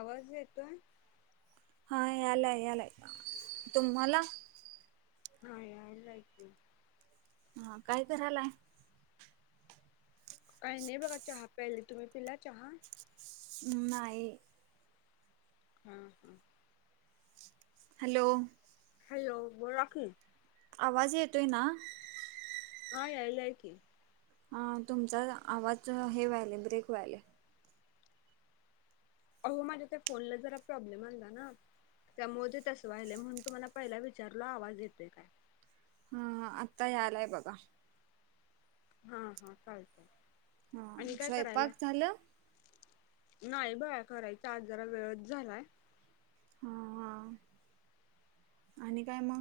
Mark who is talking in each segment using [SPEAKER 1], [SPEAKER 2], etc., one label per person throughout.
[SPEAKER 1] आवाज येतोय?
[SPEAKER 2] हा यालाय यालाय. तुम्हाला?
[SPEAKER 1] हा यायला की.
[SPEAKER 2] हा काय करायलाय?
[SPEAKER 1] काही नाही बघा चहा प्याली. तुम्ही पिला चहा?
[SPEAKER 2] अं नाही.
[SPEAKER 1] हं हं.
[SPEAKER 2] हॅलो,
[SPEAKER 1] हॅलो, बोला की.
[SPEAKER 2] आवाज येतोय ना?
[SPEAKER 1] हा यायलाय की.
[SPEAKER 2] अं तुमचा आवाज जरा हे व्हायला. ब्रेक व्हायला.
[SPEAKER 1] अहो माझ्या त्या फोनला जरा प्रॉब्लेम आला ना. त्यामुळे ते तसं व्हायले. म्हणून तुम्हाला पहिला विचारला आवाज येतोय काय?
[SPEAKER 2] हं, आता यालाय बघा.
[SPEAKER 1] हं हं चालतंय.
[SPEAKER 2] हा
[SPEAKER 1] आणि काय करायला?
[SPEAKER 2] स्वयंपाक झालं
[SPEAKER 1] नाही बया करायचा, आज जरा वेळच झालाय.
[SPEAKER 2] हा हा आणि काय म?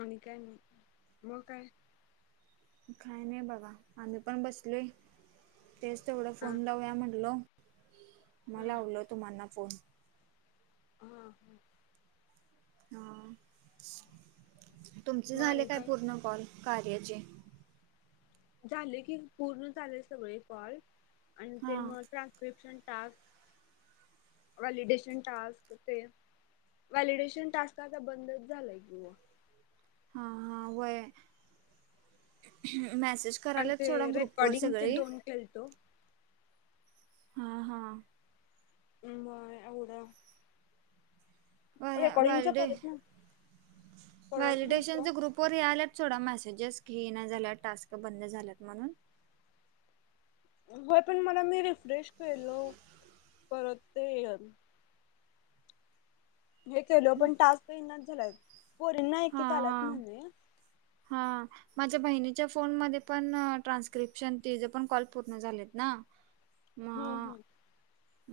[SPEAKER 1] आणि काय नाही. म काय?
[SPEAKER 2] काय नाही बघा. आम्ही पण बसलो, तेच तेवढा
[SPEAKER 1] हा
[SPEAKER 2] फोन लावूया म्हटलो. म
[SPEAKER 1] हा
[SPEAKER 2] लावलं तुम्हाना फोन.
[SPEAKER 1] हं हं.
[SPEAKER 2] अं, तुमचे
[SPEAKER 1] मग
[SPEAKER 2] झाले
[SPEAKER 1] आणि
[SPEAKER 2] काय पूर्ण कॉल कार्याचे?
[SPEAKER 1] झाले की, पूर्ण झाले सगळे कॉल. आणि ते
[SPEAKER 2] हा
[SPEAKER 1] मग ट [unintelligible] टास्क, व्हॅलिडेशन टास्क ते व्हॅलिडेशन टास्क आता बंदच झालाय की मग.
[SPEAKER 2] हं हं, व्हय. मेसेज
[SPEAKER 1] अन
[SPEAKER 2] करायलाच
[SPEAKER 1] ते
[SPEAKER 2] सोडा ग्रुपवर
[SPEAKER 1] रेकॉर्डिंगचे
[SPEAKER 2] सगळी
[SPEAKER 1] दोन केलतो.
[SPEAKER 2] हं हं.
[SPEAKER 1] म एवढ रेकॉर्डिंगच
[SPEAKER 2] व्हॅलिडे
[SPEAKER 1] करत न करत नव्हतो.
[SPEAKER 2] पोरी यायल्यात सोडाया मेसेजेस की ये ना झाल्या टास्क, बंद झाल्यात म्हणून.
[SPEAKER 1] व्हय, पण मला मी रिफ्रेश केलो. परत ते हे केलं. पण टास्क येईनाच झाला. पोरींना एकेक आलात म्हणे.
[SPEAKER 2] हां. माझ्या बहिणीच्या फोन मध्ये पण ट्रान्स्क्रिप्शन तिचे पण कॉल पूर्ण झालेत ना. [unintelligible]
[SPEAKER 1] हं हं.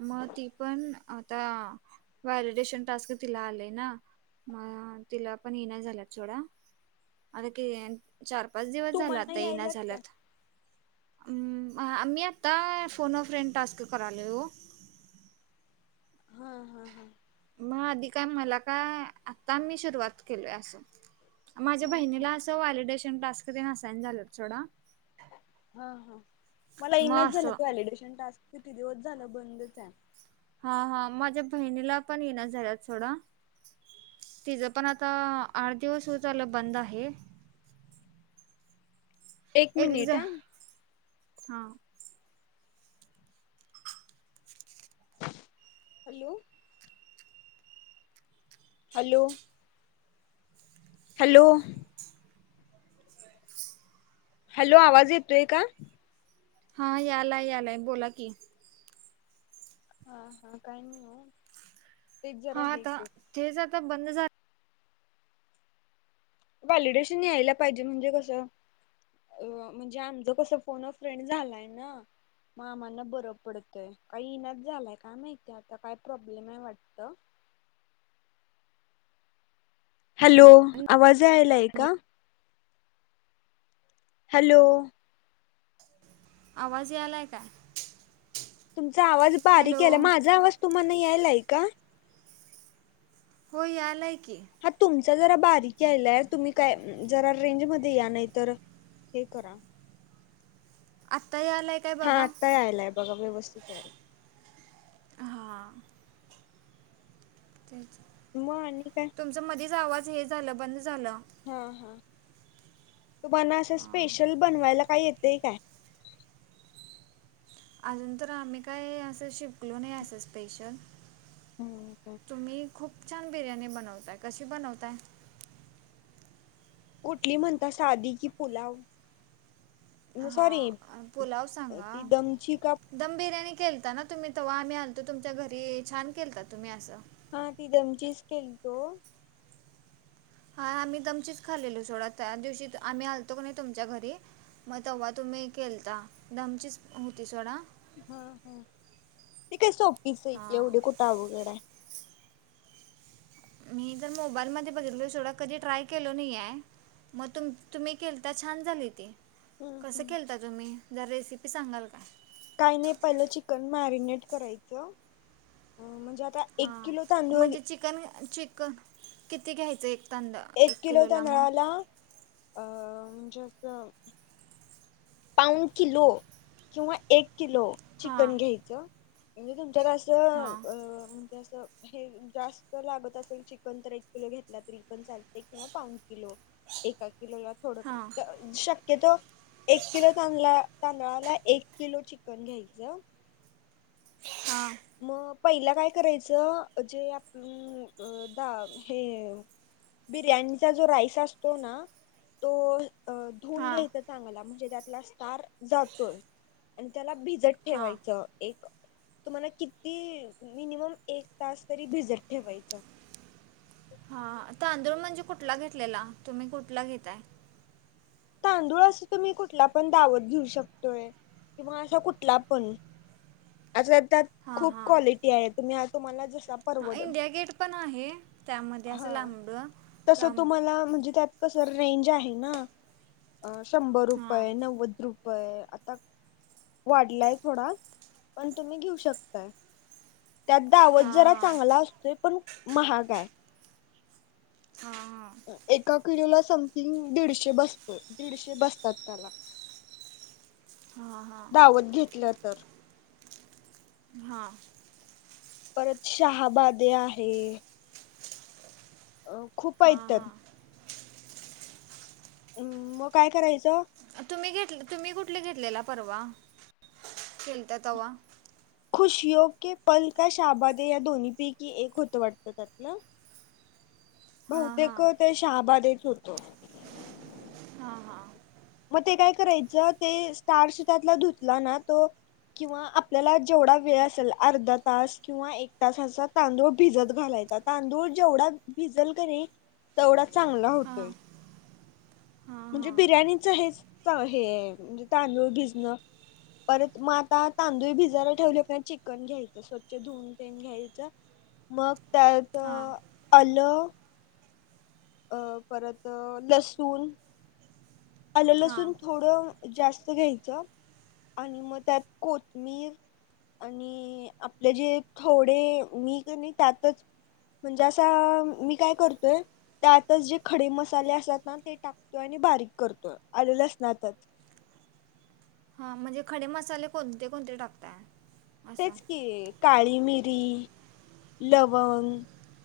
[SPEAKER 2] म ती पण आता व्हॅलिडेशन टास्क तिला आलेय ना. म तिला पण येइना झालं सोडा. आता के चार पाच दिवस झाला
[SPEAKER 1] तुम्हाना
[SPEAKER 2] आता. येइना
[SPEAKER 1] यायल्यात काय?
[SPEAKER 2] झालात. अं, आम्ही आत्ता फोन अ फ्रेंड टास्क करायलो ओ.
[SPEAKER 1] हं हं हं.
[SPEAKER 2] मग आधी काय मला का आता मी सुरुवात केलोय असो माझ्या बहिणीला वॅलिडेशन टास्कसाइन झालं थोडा
[SPEAKER 1] हा हा मला इनाच झालं व्हॅलिडेशन टास्क किती दिवस झालं बंदच आहे
[SPEAKER 2] हा हा माझ्या बहिणीला पण येण झाल्या थोडं तिचं पण आता आठ दिवस हो झालं बंद आहे एक
[SPEAKER 1] मिनिट हा
[SPEAKER 2] हा
[SPEAKER 1] हॅलो हॅलो हॅलो हॅलो आवाज येतोय का
[SPEAKER 2] हा यालाय यालाय बोला की
[SPEAKER 1] हा हा काही नाही आहे
[SPEAKER 2] हा आता तेच आता बंद झालं
[SPEAKER 1] वॉलिडेश न यायला पाहिजे म्हणजे कसं अ म्हणजे आमचं कसं फोन फ्रेंड झालाय ना मामांना बर पडतोय काही इनात झालाय काय माहितीय आता काय प्रॉब्लेम आहे वाटत हॅलो आवाज आयलाय का हॅलो
[SPEAKER 2] आवाज या आलाय काय
[SPEAKER 1] तुमचा आवाज बारीक
[SPEAKER 2] हॅलो
[SPEAKER 1] आहेला माझा आवाज तुम्हाला यायला आहे का
[SPEAKER 2] हो यालाय की
[SPEAKER 1] हा तुमचा जरा बारीक यायलाय तुम्ही काय जरा रेंज मध्ये या नाही तर हे करा
[SPEAKER 2] आत्ता यालाक
[SPEAKER 1] हा आत्ताही आयलाय बघा व्यवस्थित यायला
[SPEAKER 2] हां तेच
[SPEAKER 1] म आणििकय
[SPEAKER 2] तुमचं मधीच आवाज हे झालं बंद झालं
[SPEAKER 1] हा हा तुम्हाना असं
[SPEAKER 2] अं,
[SPEAKER 1] स्पेशल बनवायला काय येतय काय?
[SPEAKER 2] अजून तर आम्ही काय असं शििकलो नाही असं स्पेशल
[SPEAKER 1] हम् हो
[SPEAKER 2] तुम्ही खूप छान बिर्याणी बनवताय कशी बनवताय
[SPEAKER 1] कुठली म्हणता साधी की पुलाव
[SPEAKER 2] हा
[SPEAKER 1] सॉरी
[SPEAKER 2] पुोलाव सांगा
[SPEAKER 1] ती दमची का
[SPEAKER 2] दम बिर्याणी केलता ना तुम्ही तेव्हा आम्ही आलतो तुमच्या घरी छान केलता तुम्ही असं
[SPEAKER 1] हा ती दमचीच केली तो
[SPEAKER 2] हा आम्ही दमचीच खालेलो सोडा त्या दिवशी आम्ही आलतो क नाही तुमच्या घरी मग तेव्हा तुम्ही केलता दमचीच होती सोडा
[SPEAKER 1] ह ह ते काय स फिस आहे
[SPEAKER 2] हां
[SPEAKER 1] एवढे कुठे अ वघड
[SPEAKER 2] मी तर मोबाईल मध्ये बघितलो ोडा कधी ट्राय केल नाही आहे मग तुम तुम्ही केल तर छान झाली तेी
[SPEAKER 1] हम्म
[SPEAKER 2] कसं
[SPEAKER 1] हम्म
[SPEAKER 2] खेलता तुम्ही जर रेसिपी सांगाल का
[SPEAKER 1] काही नाही पहिलं चिकन मॅरिनेट करायचं म्हणजे आता एक
[SPEAKER 2] हा
[SPEAKER 1] किलो तांदूळ
[SPEAKER 2] म्हणजे चिकन चिकन किती घ्यायच एक तांदा
[SPEAKER 1] एक किलो
[SPEAKER 2] किलोला मग
[SPEAKER 1] तांदळाला अ म्हणजे अस पाऊण किलो किंवा एक किलो
[SPEAKER 2] हां
[SPEAKER 1] चिकन घ्यायचं म्हणजे तुमच्यात अस
[SPEAKER 2] हां
[SPEAKER 1] अ म्हणजे अस हे जास्त लागत असेल चिकन तर एक किलो घेतला तरी पण चाल किंवा पाऊण किलो एका किलोला थोड
[SPEAKER 2] हां
[SPEAKER 1] शक्यतो एक किलो तांदळा तांदळाला एक किलो चिकन घ्यायचं.
[SPEAKER 2] हा!
[SPEAKER 1] मग पहिला काय करायचं जे आपण दा हे बिर्याणीचा जो राईस असतो ना तो अ धुऊन
[SPEAKER 2] हां
[SPEAKER 1] घ्यायच चांगला म्हणजे त्यातला स्टार जातोय आणि त्याला भिजत
[SPEAKER 2] हां
[SPEAKER 1] ठेवायच एक तुम्हाना किती मिनिमम एक तास तरी भिजत ठेवायच.
[SPEAKER 2] हा तांदूळ म्हणजे कुठला घेतल्याला तुम्ही कुठला घेताय.
[SPEAKER 1] तांदूळ अस तुम्ही कुठला पण दावत घेऊ शकतोय किंवा असा कुठला पण आशा त्यात
[SPEAKER 2] हां
[SPEAKER 1] खूप
[SPEAKER 2] हां
[SPEAKER 1] क्वालिटी आहेत तुम्ही अस [unintelligible] पार
[SPEAKER 2] हां
[SPEAKER 1] वड
[SPEAKER 2] इंडिया गेट पण आहे त्यामध्ये असं लांबडं
[SPEAKER 1] तस
[SPEAKER 2] लांब
[SPEAKER 1] तुम्हाला म्हणजे त्यात. कस रेंज आहे ना शंभर
[SPEAKER 2] हां
[SPEAKER 1] रुपय नव्वद रुप य आता वाढलाय थोडा पण तुम्ही घेऊ शकताय. त्यात दावत
[SPEAKER 2] हां
[SPEAKER 1] जरा
[SPEAKER 2] हां
[SPEAKER 1] चांगला असतोय पण महाग हाय.
[SPEAKER 2] हा हा!
[SPEAKER 1] एका किलोला समथिंग दीडशे बसतील दीडशे बसतात त्याला
[SPEAKER 2] हा हा‌!
[SPEAKER 1] दावत घेतलं तर.
[SPEAKER 2] हा!
[SPEAKER 1] परत शहाबादे आहे! अ खूप हायत
[SPEAKER 2] हां
[SPEAKER 1] त्यात
[SPEAKER 2] हां
[SPEAKER 1] हम्म मग काय करायचं.
[SPEAKER 2] तुम्ही घेत तुम्ही कुठले घेतलेला परवा गेलता तवा.
[SPEAKER 1] खुशियों के पल काय शहाबादीयां दोन्ही पैकी एक होतं वाटत.
[SPEAKER 2] हां हां
[SPEAKER 1] बहुतेक ते शहाबादेच होत.
[SPEAKER 2] हा हा!
[SPEAKER 1] मग ते काय करायचं ते स्टारश त्यातला धुतला ना तो किंवा आपल्याला जेवढा वेळ असेल अर्धा तास किंवा एक तास असा तांदूळ भिजत घालायचा. तांदूळ जेवढा भिजल कणी तेवढा चांगला
[SPEAKER 2] हां
[SPEAKER 1] होतोय.
[SPEAKER 2] हां
[SPEAKER 1] म्हणजे
[SPEAKER 2] हां
[SPEAKER 1] बिर्याणीच हेच हे म्हणजे तांदूळ भिजणं परत मग आता तांदूळी भिजायला ठेवले की चिकन घ्यायच स्वच्छ धुवून तेन घ्यायचं मग त्यात
[SPEAKER 2] हां
[SPEAKER 1] आलं अ परत लसूण आलं लसून!
[SPEAKER 2] हां
[SPEAKER 1] थोडं जास्त घ्यायच आणि मग त्यात कोथमीर की आपले जे थोडे मी कणी त्यातच म्हणजे असा मी काय करतोय त्यातच जे खडे मसाले असतात ना ते टाकतो आणि बारीक करतो आल लसनातच
[SPEAKER 2] हा म्हणजे खडे मसाले कोणते कोणते टाकताय? असं
[SPEAKER 1] तेच की. काळी मिरी, लवंग,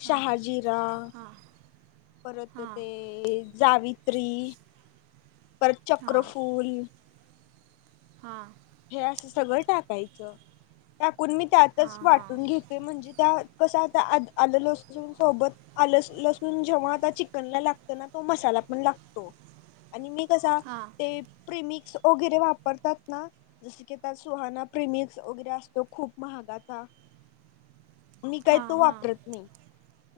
[SPEAKER 1] शहाजिरा
[SPEAKER 2] हां
[SPEAKER 1] परत
[SPEAKER 2] हां
[SPEAKER 1] ते जावित्री परत चक्रफूल.
[SPEAKER 2] हा.
[SPEAKER 1] हे असं सगळं टाकायचं. टाकून मी
[SPEAKER 2] हां
[SPEAKER 1] त्यातच
[SPEAKER 2] हां
[SPEAKER 1] वाटून घेते. म्हणजे त्या कसा आलं लसुन सोबत आल लसूण जेव्हा आता चिकनला लागतं ना तो मसाला पण लागतो. आणि मी कसा
[SPEAKER 2] हां
[SPEAKER 1] ते प्रेमिक्स वगैरे वापरतात ना. जस की त्या सुहाना प्रिमिक्स वगैरे असतो खूप महागा चा मी काही
[SPEAKER 2] हां
[SPEAKER 1] तो
[SPEAKER 2] हां
[SPEAKER 1] वापरत नाही.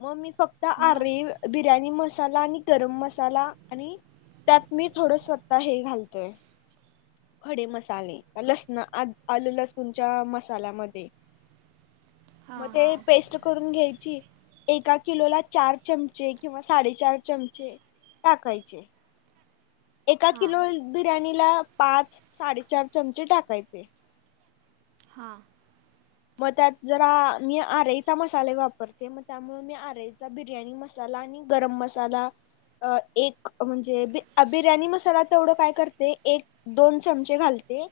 [SPEAKER 1] मग मी फक्त
[SPEAKER 2] मग
[SPEAKER 1] आरे बिर्याणी मसाला आणि गरम मसाला आणि त्यात मी थोडं स्वतः हे घालतोय खडे मसाले. लसण आ आल लसूणच्या मसाल्यामध्ये.
[SPEAKER 2] हां
[SPEAKER 1] म ते
[SPEAKER 2] हां
[SPEAKER 1] पेस्ट करून घ्यायची. एका किलो ला चार चमचे किंवा साडे चार चमचे टाकायचे. एका
[SPEAKER 2] हां
[SPEAKER 1] किलो बिर्याणीला पाच साडेचार चमचे टाकायचे.
[SPEAKER 2] हा.
[SPEAKER 1] मग त्यात जरा. मी आरईचा मसाले वापरते मग त्यामुळे मी आरईचा बिर्याणी मसाला आणि गरम मसाला अ एक म्हणजे बिर्याणी मसाला तेवढं काय करते एक दोन चमचे घालते.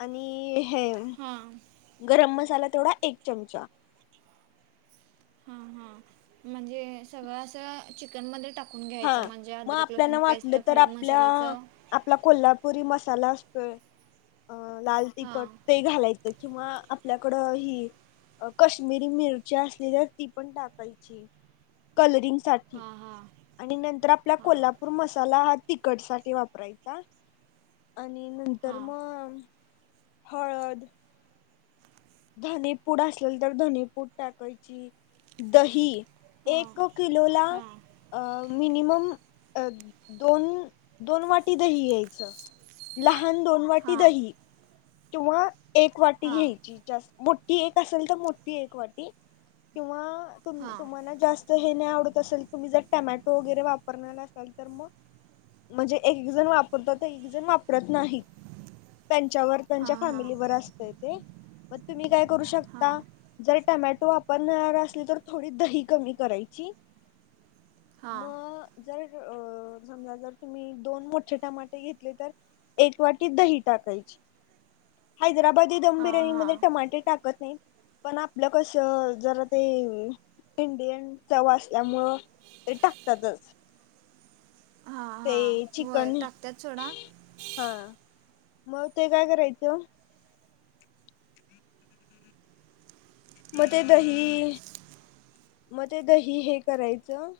[SPEAKER 1] आणि हे
[SPEAKER 2] हा.
[SPEAKER 1] गरम मसाला तेवढा एक चमचा.
[SPEAKER 2] हां हां. म्हणजे सगळं असं चिकनमध्ये टाक टाकून घ्यायचं
[SPEAKER 1] हा
[SPEAKER 2] म्हणजे
[SPEAKER 1] मग
[SPEAKER 2] अदरक लसूण
[SPEAKER 1] आपल्याला
[SPEAKER 2] पेस्ट
[SPEAKER 1] वाटलं तर
[SPEAKER 2] खडे
[SPEAKER 1] आपल्या
[SPEAKER 2] मसाल्याचं
[SPEAKER 1] आपला कोल्हापुरी मसाला असतोय अ लाल तिखट
[SPEAKER 2] हां
[SPEAKER 1] ते घालायचं किंवा आपल्याकडं हि कश्मीरी मिरच्या असलेल्या ती पण टाकायची. कलरिंग साठी.
[SPEAKER 2] हां हां
[SPEAKER 1] आणि नंतर आपला कोल्हापूर मसाला हा तिखट साठी वापरायचा. आणि नंतर
[SPEAKER 2] हां
[SPEAKER 1] मग हळद धनेपूड असेल तर धनेपूड टाकायची. दही
[SPEAKER 2] हां
[SPEAKER 1] एक किलो ला
[SPEAKER 2] हां
[SPEAKER 1] अ मिनिमम अ दोन दोन वाटी दही घ्यायचं. लहान दोन वाटी
[SPEAKER 2] हां
[SPEAKER 1] दही किंवा एक वाटी
[SPEAKER 2] हां
[SPEAKER 1] घ्यायची. जास्त मोठी एक असेल तर मोठी एक वाटी किंवा तुम्हाला
[SPEAKER 2] हां
[SPEAKER 1] तुम्हाला जास्त हे नाही आवडत असेल तुम्ही जर टोमॅटो वगैरे वापरणार असाल तर मग म्हणजे एक एक जण वापरतात एक एक जण वापरत नाहीत. त्यांच्यावर त्यांच्या
[SPEAKER 2] हां हां
[SPEAKER 1] फॅमिलीवर असतय ते मग तुम्ही काय करू
[SPEAKER 2] हां
[SPEAKER 1] शकता जर टमॅटो वापरणार असल तर थोडी दही कमी करायची.
[SPEAKER 2] हां हां
[SPEAKER 1] मग जर अ जर तुम्ही दोन मोठे टमाटे घेतले तर एक वाटी दही टाकायची. हैदराबादी दम
[SPEAKER 2] हां हां
[SPEAKER 1] बिर्याणी मध्ये टमाटे टाकत नाही पण आपलं कस जरा ते इंडियन चव असल्यामुळं ते टाकतातच.
[SPEAKER 2] हा हा.
[SPEAKER 1] ते चिकन. हा. मग ते काय करायचं? म ते दही. म ते दही हे करायचं-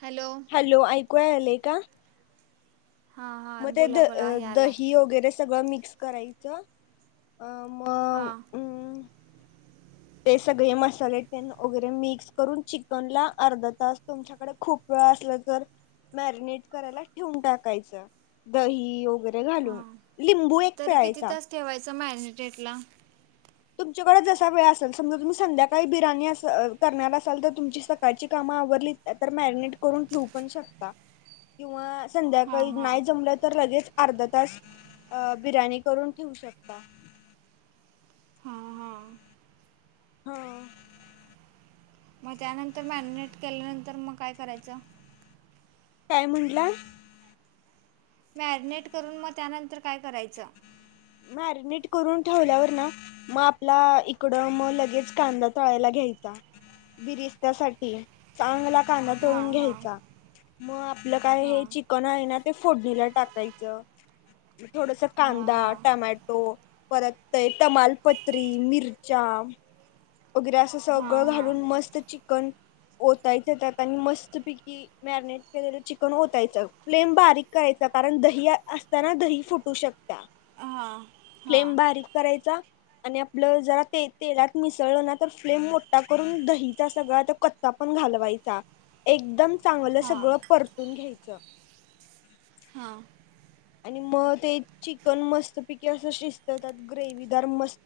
[SPEAKER 2] हॅलो.
[SPEAKER 1] हॅलो. ऐकू यायलय का?
[SPEAKER 2] हां
[SPEAKER 1] म
[SPEAKER 2] हां
[SPEAKER 1] ते
[SPEAKER 2] बोला
[SPEAKER 1] द
[SPEAKER 2] बोला यालाय
[SPEAKER 1] दही वगैरे- सगळं मिक्स करायचं. मग
[SPEAKER 2] हां
[SPEAKER 1] अं - ते सगळे मसाले ते न वगैरे मिक्स करून चिकन ला अर्धा तास तुम- - च्या कडे खूप वेळ असला तर मॅरिनेट करायला ठेवून टाकायचं. दही वगैरे घालून.
[SPEAKER 2] हां
[SPEAKER 1] लिंबू एक -
[SPEAKER 2] तरी किती तास ठेवायचं? मॅरीनेटला?
[SPEAKER 1] तुमच्याकडे जसा वेळ असेल. समजा तुम्ही संध्याकाळी बिराणी अस करणार असाल तर तुमची सकाळची कामं आवरली- तर मॅरिनेट करून ठेऊ पण शकता. किंवा
[SPEAKER 2] हां
[SPEAKER 1] संध्याकाळी
[SPEAKER 2] हां
[SPEAKER 1] नाही जमलं तर लगेच- अर्धा तास बिर्याणी करून ठेवू शकता.
[SPEAKER 2] हां हां
[SPEAKER 1] हा.
[SPEAKER 2] मग त्यानंतर मॅरिनेट केल्यानंतर मग काय करायचं?
[SPEAKER 1] काय म्हटलं?
[SPEAKER 2] मॅरिनेट करून मग त्यानंतर काय करायचं?
[SPEAKER 1] मॅरिनेट करून ठेवल्यावर ना- म आपला इकडं मग लगेच कांदा तळायला घ्यायचा. बिरिस्त्यासाठी. चांगला कांदा
[SPEAKER 2] हां
[SPEAKER 1] तळून
[SPEAKER 2] हां
[SPEAKER 1] घ्यायचा. मग आपलं काय हे
[SPEAKER 2] हां
[SPEAKER 1] चिकन आहे ना ते फोडणीला टाकायचं. थोडसा कांदा-
[SPEAKER 2] हां
[SPEAKER 1] टमॅटो. परत ते तमालपत्री, मिरच्या. वगैरे असं
[SPEAKER 2] हां
[SPEAKER 1] सगळं
[SPEAKER 2] हां
[SPEAKER 1] घालून मस्त चिकन ओतायच त्यात. आणि मस्त पैकी- मॅरिनेट केलेल चिकन ओतायच. फ्लेम बारीक करायच कारण दही- कारण दही फुटू शकता.
[SPEAKER 2] हां हां
[SPEAKER 1] फ्लेम
[SPEAKER 2] हां
[SPEAKER 1] बारीक करायचा आणि आपलं जरा ते तेलात मिस- ळ ना तर फ्लेम मोठा करून दहीचा सगळा कचचा पण घालवायचा. एकदम चांगलं
[SPEAKER 2] हां
[SPEAKER 1] सगळं परतून घ्यायचं.
[SPEAKER 2] हा.
[SPEAKER 1] आणि मग ते चिकन मस्त पैकी असं शिजत. त्यात ग्रेव्हीदार मस्त-